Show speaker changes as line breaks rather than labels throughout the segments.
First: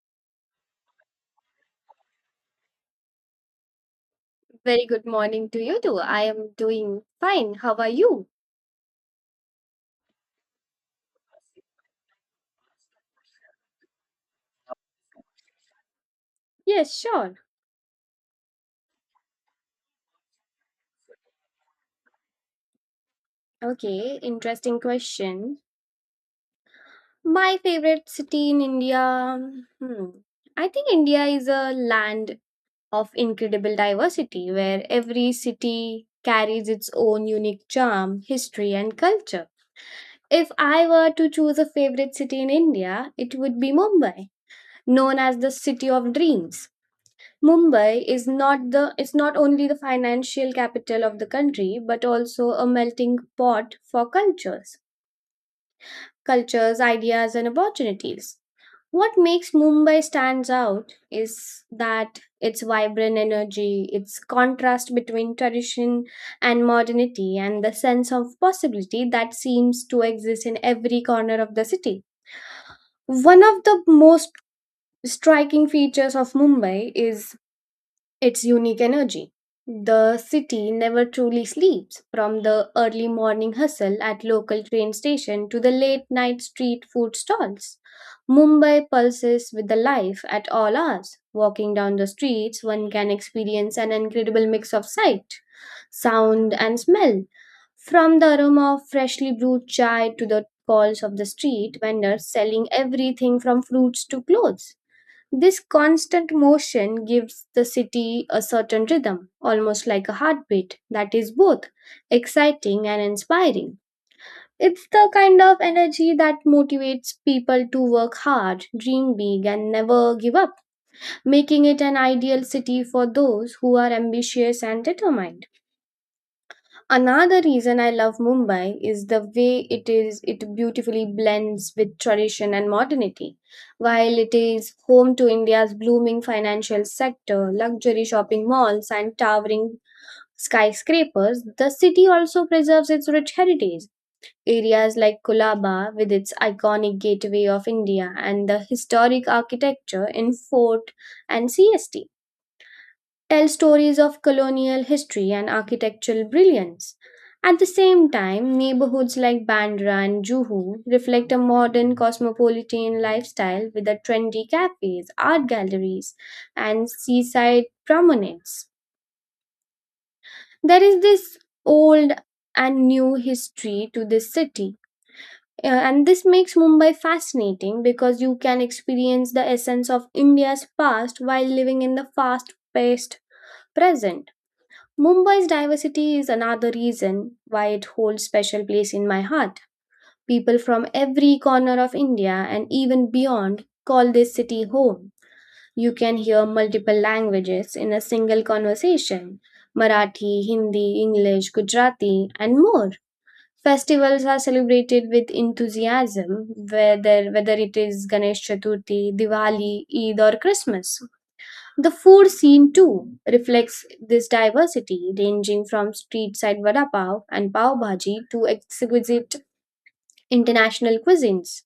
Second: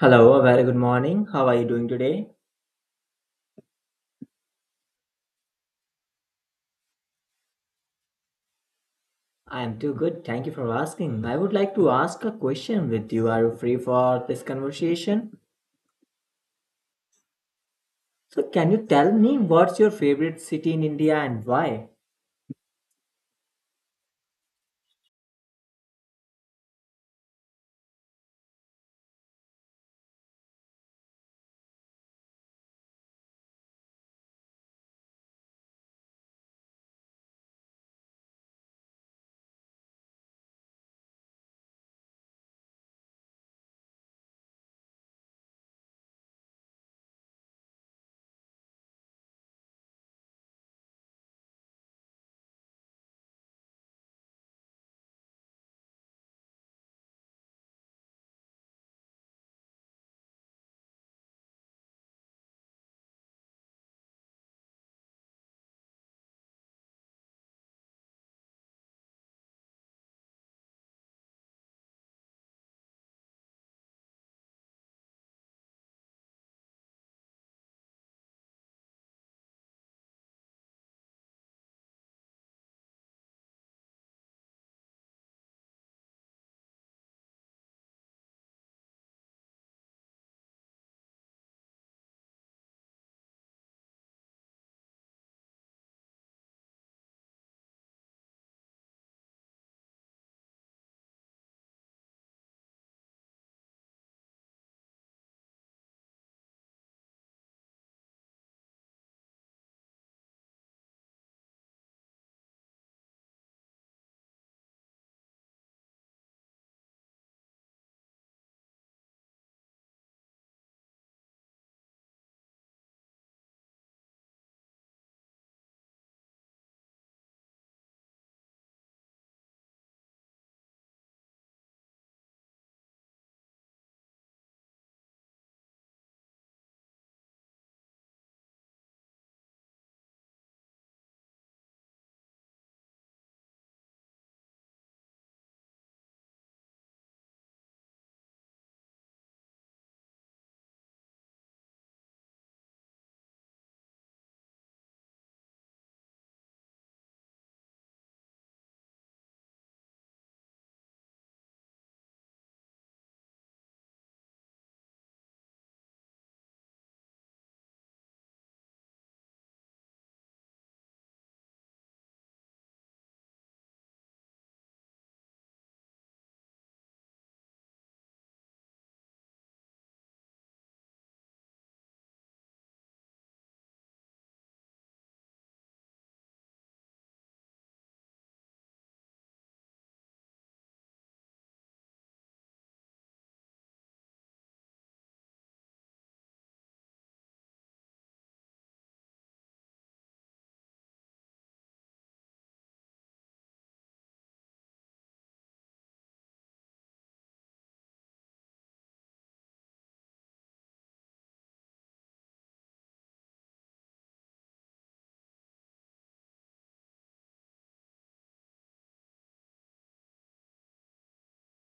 Hello, a very good morning. How are you doing today?
Very good morning to you too. I am doing fine. How are you?
I am too good. Thank you for asking. I would like to ask a question with you. Are you free for this conversation?
Yes, sure.
So, can you tell me what's your favorite city in India and why?
Okay, interesting question. My favorite city in India. Hmm. I think India is a land of incredible diversity where every city carries its own unique charm, history, and culture. If I were to choose a favorite city in India, it would be Mumbai, known as the city of dreams. Mumbai is not the is not only the financial capital of the country but also a melting pot for cultures, ideas and opportunities. What makes Mumbai stands out is that its vibrant energy, its contrast between tradition and modernity and the sense of possibility that seems to exist in every corner of the city. One of the most striking features of Mumbai is its unique energy. The city never truly sleeps, from the early morning hustle at local train station to the late night street food stalls. Mumbai pulses with the life at all hours. Walking down the streets, one can experience an incredible mix of sight, sound, and smell. From the aroma of freshly brewed chai to the calls of the street vendors selling everything from fruits to clothes. This constant motion gives the city a certain rhythm, almost like a heartbeat, that is both exciting and inspiring. It's the kind of energy that motivates people to work hard, dream big, and never give up, making it an ideal city for those who are ambitious and determined. Another reason I love Mumbai is the way it beautifully blends with tradition and modernity. While it is home to India's blooming financial sector, luxury shopping malls and towering skyscrapers, the city also preserves its rich heritage. Areas like Colaba, with its iconic gateway of India and the historic architecture in Fort and CST tell stories of colonial history and architectural brilliance. At the same time, neighborhoods like Bandra and Juhu reflect a modern cosmopolitan lifestyle with a trendy cafes, art galleries, and seaside promenades. There is this old and new history to this city. And this makes Mumbai fascinating because you can experience the essence of India's past while living in the fast paced present. Mumbai's diversity is another reason why it holds special place in my heart. People from every corner of India and even beyond call this city home. You can hear multiple languages in a single conversation: Marathi, Hindi, English, Gujarati, and more. Festivals are celebrated with enthusiasm, whether it is Ganesh Chaturthi, Diwali, Eid, or Christmas. The food scene too reflects this diversity, ranging from street side vada pav and pav bhaji to exquisite international cuisines.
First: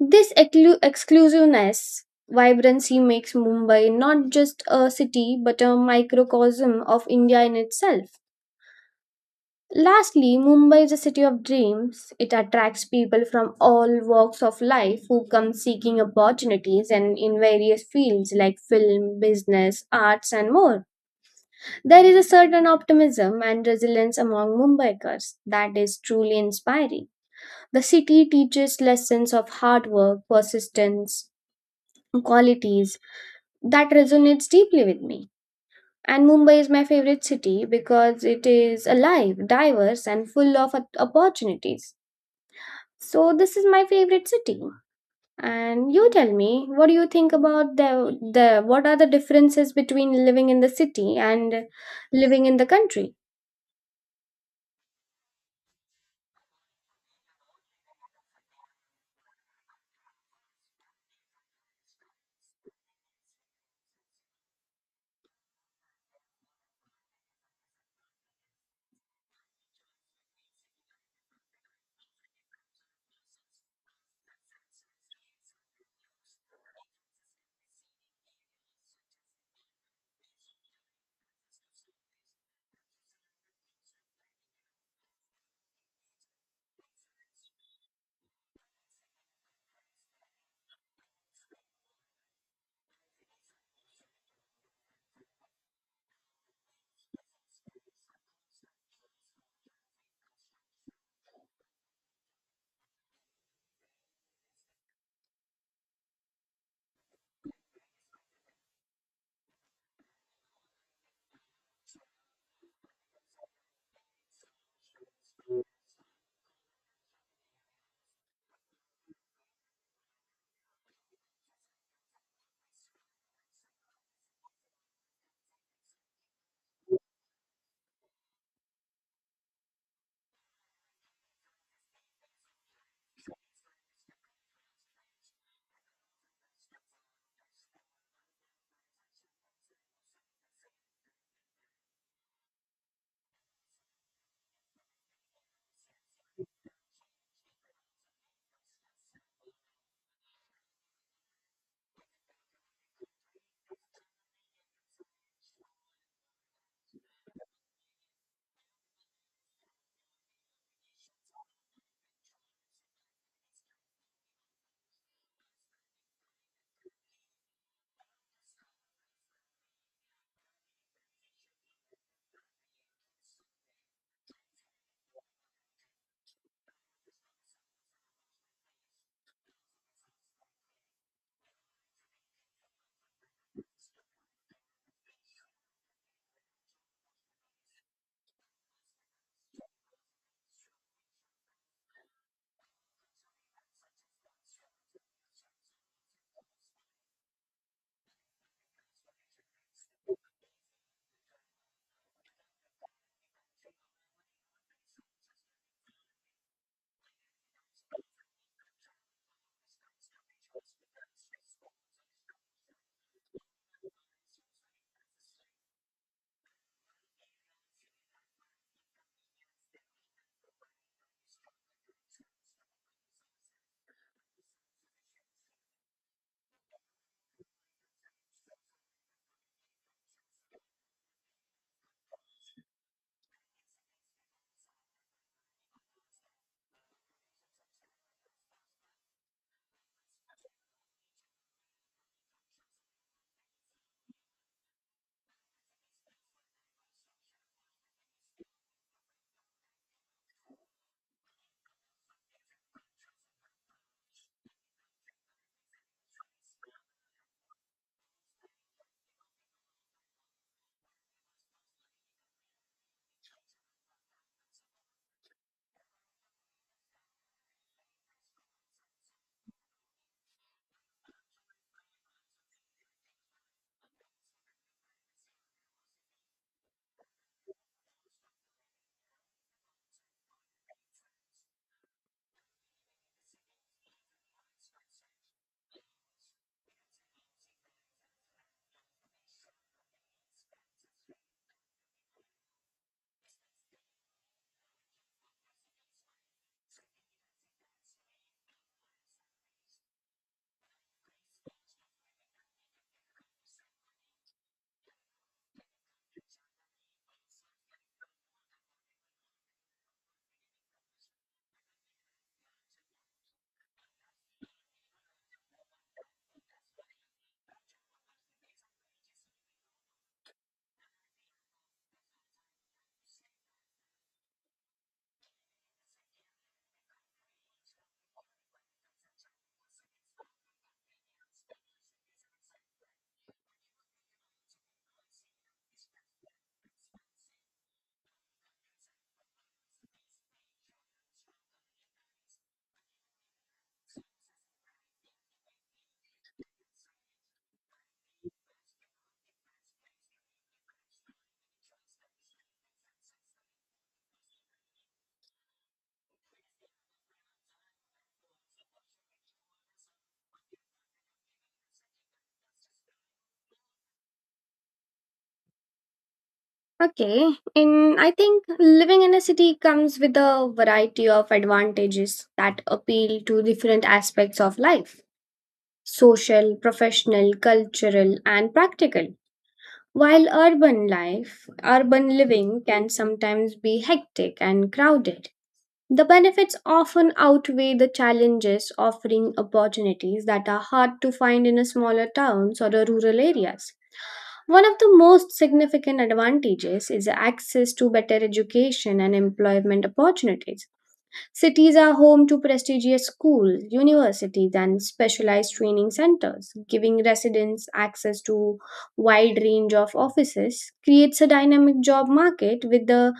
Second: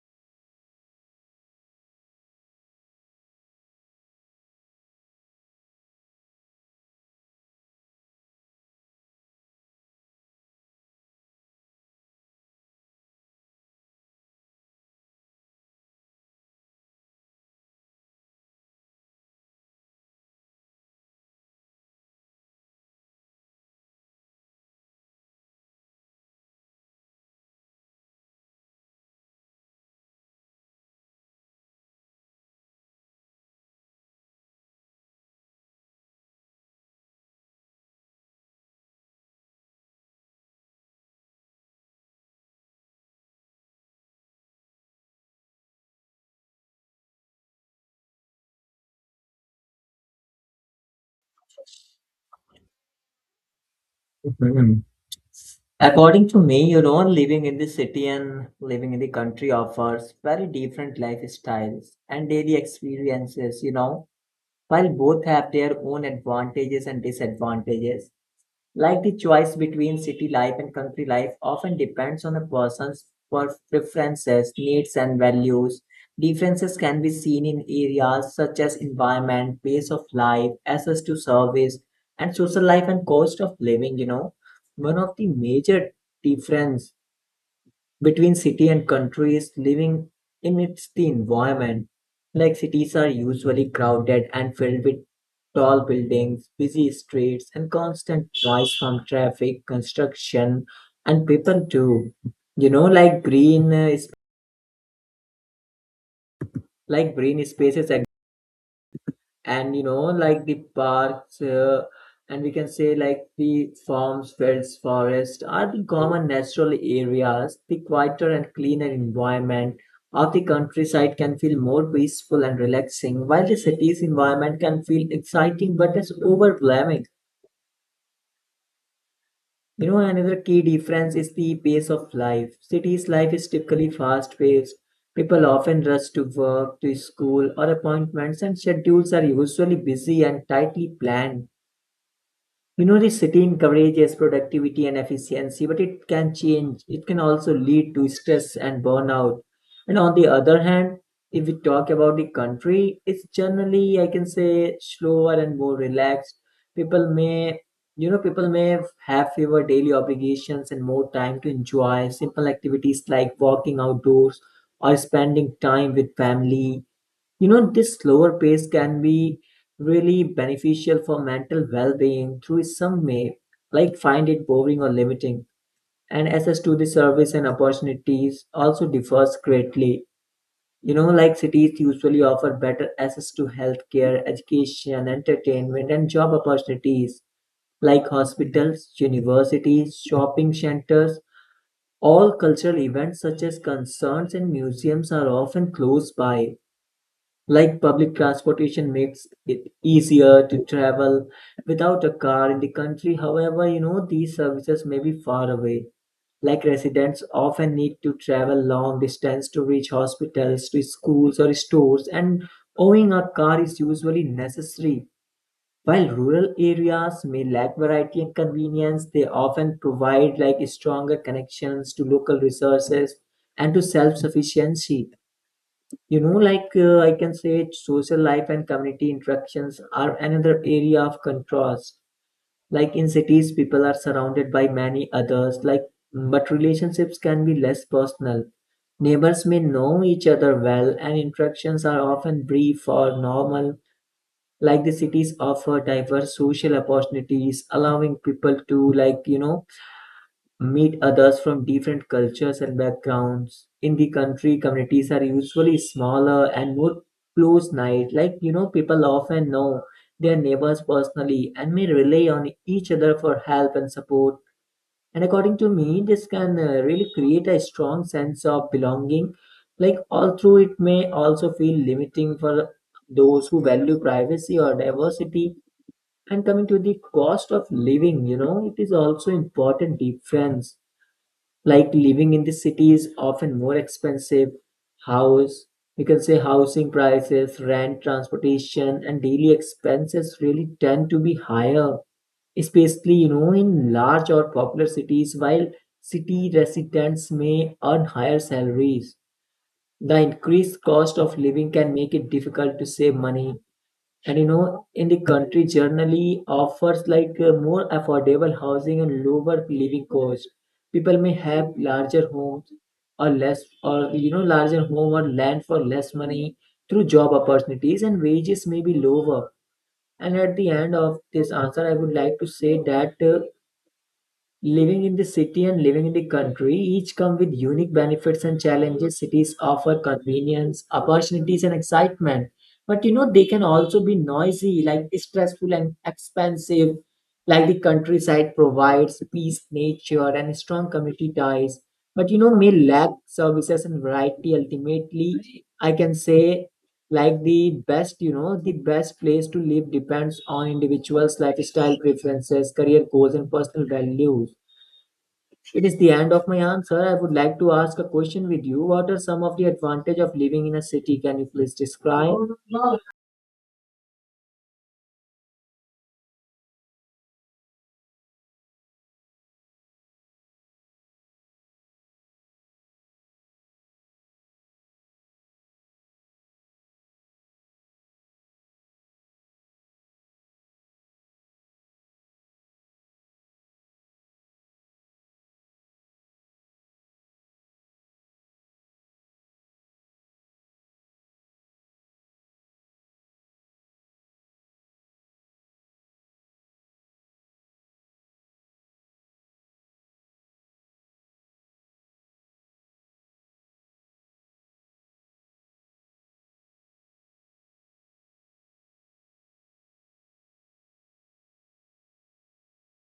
This exclusiveness vibrancy makes Mumbai not just a city but a microcosm of India in itself. Lastly, Mumbai is a city of dreams. It attracts people from all walks of life who come seeking opportunities and in various fields like film, business, arts, and more. There is a certain optimism and resilience among Mumbaikars that is truly inspiring. The city teaches lessons of hard work, persistence, qualities that resonates deeply with me. And Mumbai is my favorite city because it is alive, diverse, and full of opportunities. So this is my favorite city. And you tell me, what do you think about the what are the differences between living in the city and living in the country?
Mhm. According to me, you know, living in the city and living in the country offers very different lifestyles and daily experiences, you know, while both have their own advantages and disadvantages. Like the choice between city life and country life often depends on a person's preferences, needs, and values. Differences can be seen in areas such as environment, pace of life, access to service, and social life and cost of living. You know, one of the major difference between city and country is living amidst the environment. Like cities are usually crowded and filled with tall buildings, busy streets, and constant noise from traffic, construction, and people too. You know, like green spaces, and you know, like the parks, and we can say like the farms, fields, forests are the common natural areas. The quieter and cleaner environment of the countryside can feel more peaceful and relaxing, while the city's environment can feel exciting but is overwhelming. You know, another key difference is the pace of life. Cities' life is typically fast paced. People often rush to work, to school, or appointments, and schedules are usually busy and tightly planned. You know, this city encourages productivity and efficiency, but it can change. It can also lead to stress and burnout. And on the other hand, if we talk about the country, it's generally, I can say, slower and more relaxed. People may, people may have fewer daily obligations and more time to enjoy simple activities like walking outdoors or spending time with family. You know, this slower pace can be really beneficial for mental well-being, through some may like find it boring or limiting. And access to the service and opportunities also differs greatly. You know, like cities usually offer better access to healthcare, education, entertainment, and job opportunities like hospitals, universities, shopping centers. All cultural events such as concerts and museums are often close by. Like public transportation makes it easier to travel without a car. In the country, however, you know, these services may be far away. Like residents often need to travel long distance to reach hospitals, to schools or stores, and owning a car is usually necessary. While rural areas may lack variety and convenience, they often provide like stronger connections to local resources and to self-sufficiency. You know, like I can say social life and community interactions are another area of contrast. Like in cities, people are surrounded by many others, like, but relationships can be less personal. Neighbors may know each other well, and interactions are often brief or normal. Like the cities offer diverse social opportunities, allowing people to, like, you know, meet others from different cultures and backgrounds. In the country, communities are usually smaller and more close knit. Like, you know, people often know their neighbors personally and may rely on each other for help and support. And according to me, this can really create a strong sense of belonging. Like, although it may also feel limiting for those who value privacy or diversity. And coming to the cost of living, you know, it is also important difference. Like living in the city is often more expensive. House We can say housing prices, rent, transportation, and daily expenses really tend to be higher, especially, you know, in large or popular cities. While city residents may earn higher salaries, the increased cost of living can make it difficult to save money. And you know, in the country generally offers like more affordable housing and lower living cost. People may have larger homes, or you know, larger home or land for less money, through job opportunities, and wages may be lower. And at the end of this answer, I would like to say that living in the city and living in the country each come with unique benefits and challenges. Cities offer convenience, opportunities, and excitement. But you know, they can also be noisy, like stressful and expensive. Like the countryside provides peace, nature, and strong community ties. But you know, may lack services and variety. Ultimately, I can say, like the best, you know, the best place to live depends on individuals' lifestyle preferences, career goals, and personal values. It is the end of my answer. I would like to ask a question with you. What are some of the advantage of living in a city? Can you please describe?
Okay, and I think living in a city comes with a variety of advantages that appeal to different aspects of life: social, professional, cultural, and practical. While urban living can sometimes be hectic and crowded. The benefits often outweigh the challenges, offering opportunities that are hard to find in a smaller towns or the rural areas. One of the most significant advantages is access to better education and employment opportunities. Cities are home to prestigious schools, universities, and specialized training centers. Giving residents access to wide range of offices creates a dynamic job market with the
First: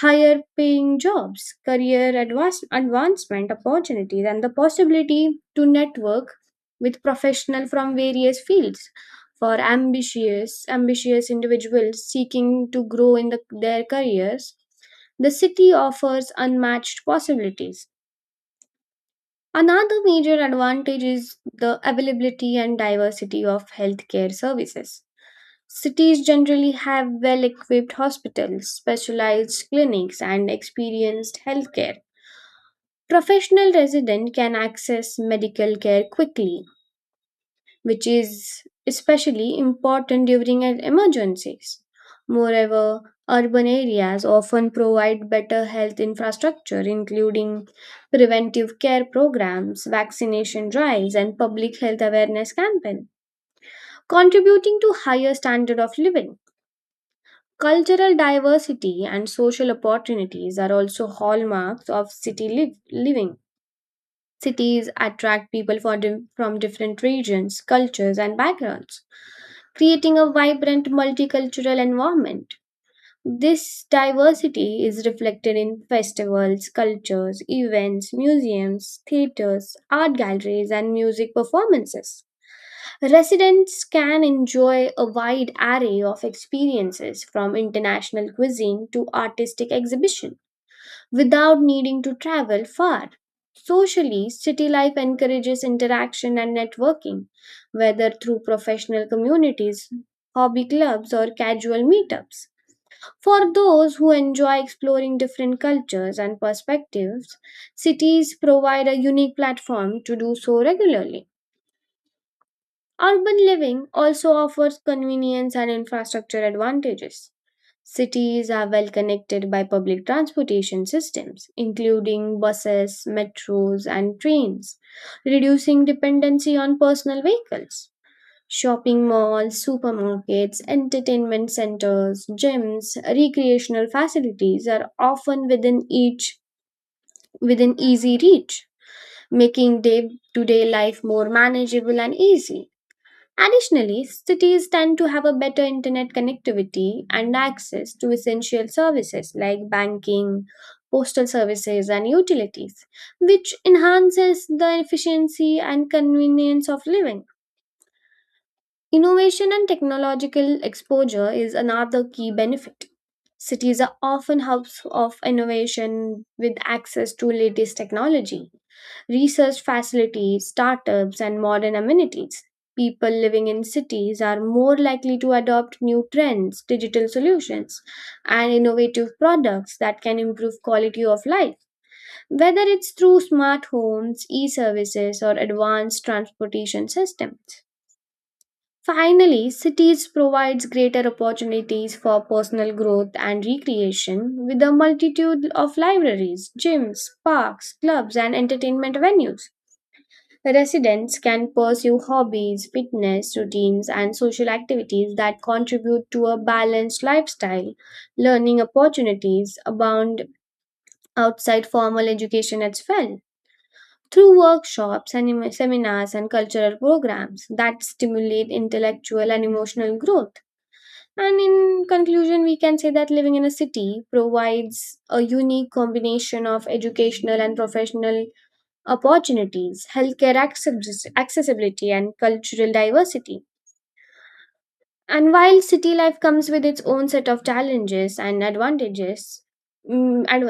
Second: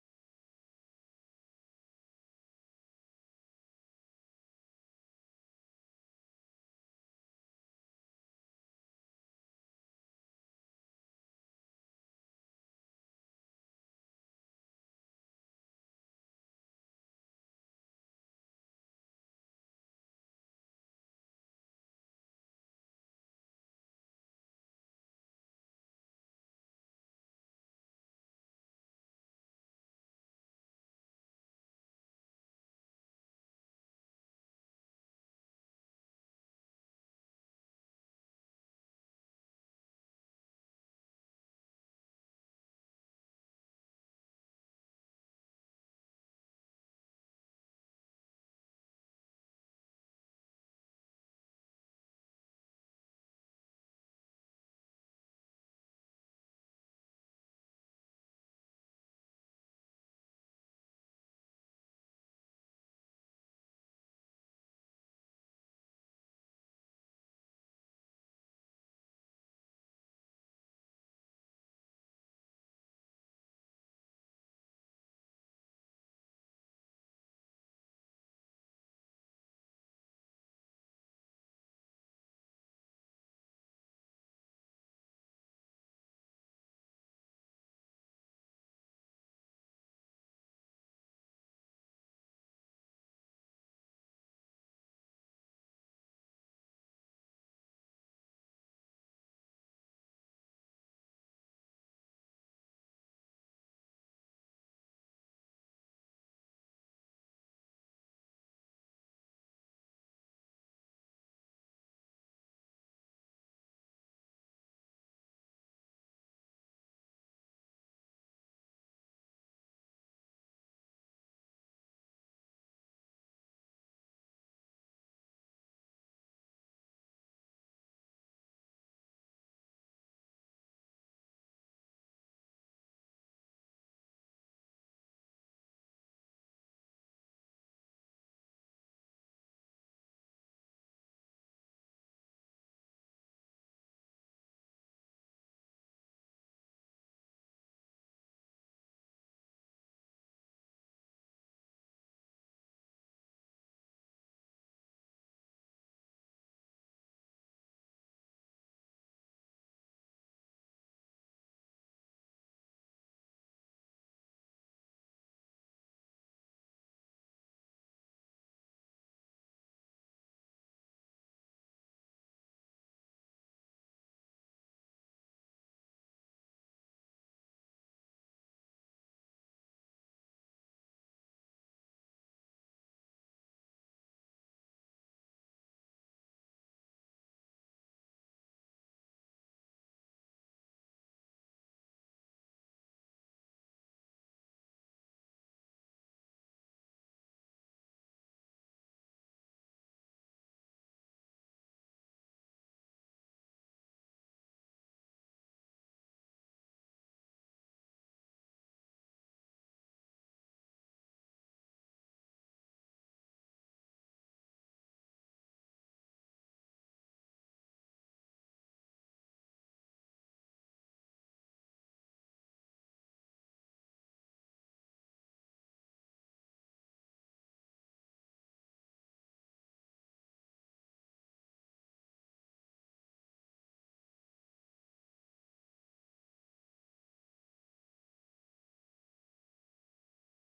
higher paying jobs, career advancement opportunities, and the possibility to network with professionals from various fields for ambitious individuals seeking to grow in their careers the city offers unmatched possibilities. Another major advantage is the availability and diversity of healthcare services. Cities generally have well equipped hospitals, specialized clinics, and experienced healthcare. Professional residents can access medical care quickly, which is especially important during an emergencies. Moreover, urban areas often provide better health infrastructure, including preventive care programs, vaccination drives, and public health awareness campaigns, contributing to higher standard of living. Cultural diversity and social opportunities are also hallmarks of city living. Cities attract people from different regions, cultures, and backgrounds creating a vibrant multicultural environment. This diversity is reflected in festivals, cultures, events, museums, theaters, art galleries, and music performances. Residents can enjoy a wide array of experiences from international cuisine to artistic exhibition without needing to travel far. Socially, city life encourages interaction and networking, whether through professional communities, hobby clubs, or casual meetups. For those who enjoy exploring different cultures and perspectives, cities provide a unique platform to do so regularly. Urban living also offers convenience and infrastructure advantages. Cities are well connected by public transportation systems, including buses, metros, and trains, reducing dependency on personal vehicles. Shopping malls, supermarkets, entertainment centers, gyms, recreational facilities are often within easy reach, making day-to-day life more manageable and easy. Additionally, cities tend to have a better internet connectivity and access to essential services like banking, postal services, and utilities, which enhances the efficiency and convenience of living. Innovation and technological exposure is another key benefit. Cities are often hubs of innovation with access to latest technology, research facilities, startups, and modern amenities. People living in cities are more likely to adopt new trends, digital solutions, and innovative products that can improve quality of life. Whether it's through smart homes, e services, or advanced transportation systems, finally, cities provides greater opportunities for personal growth and recreation with a multitude of libraries, gyms, parks, clubs and entertainment venues. Residents can pursue hobbies, fitness routines and social activities that contribute to a balanced lifestyle. Learning opportunities abound outside formal education as well through workshops and seminars and cultural programs that stimulate intellectual and emotional growth. And in conclusion, we can say that living in a city provides a unique combination of educational and professional opportunities, healthcare accessibility, and cultural diversity. And while city life comes with its own set of challenges and advantages, and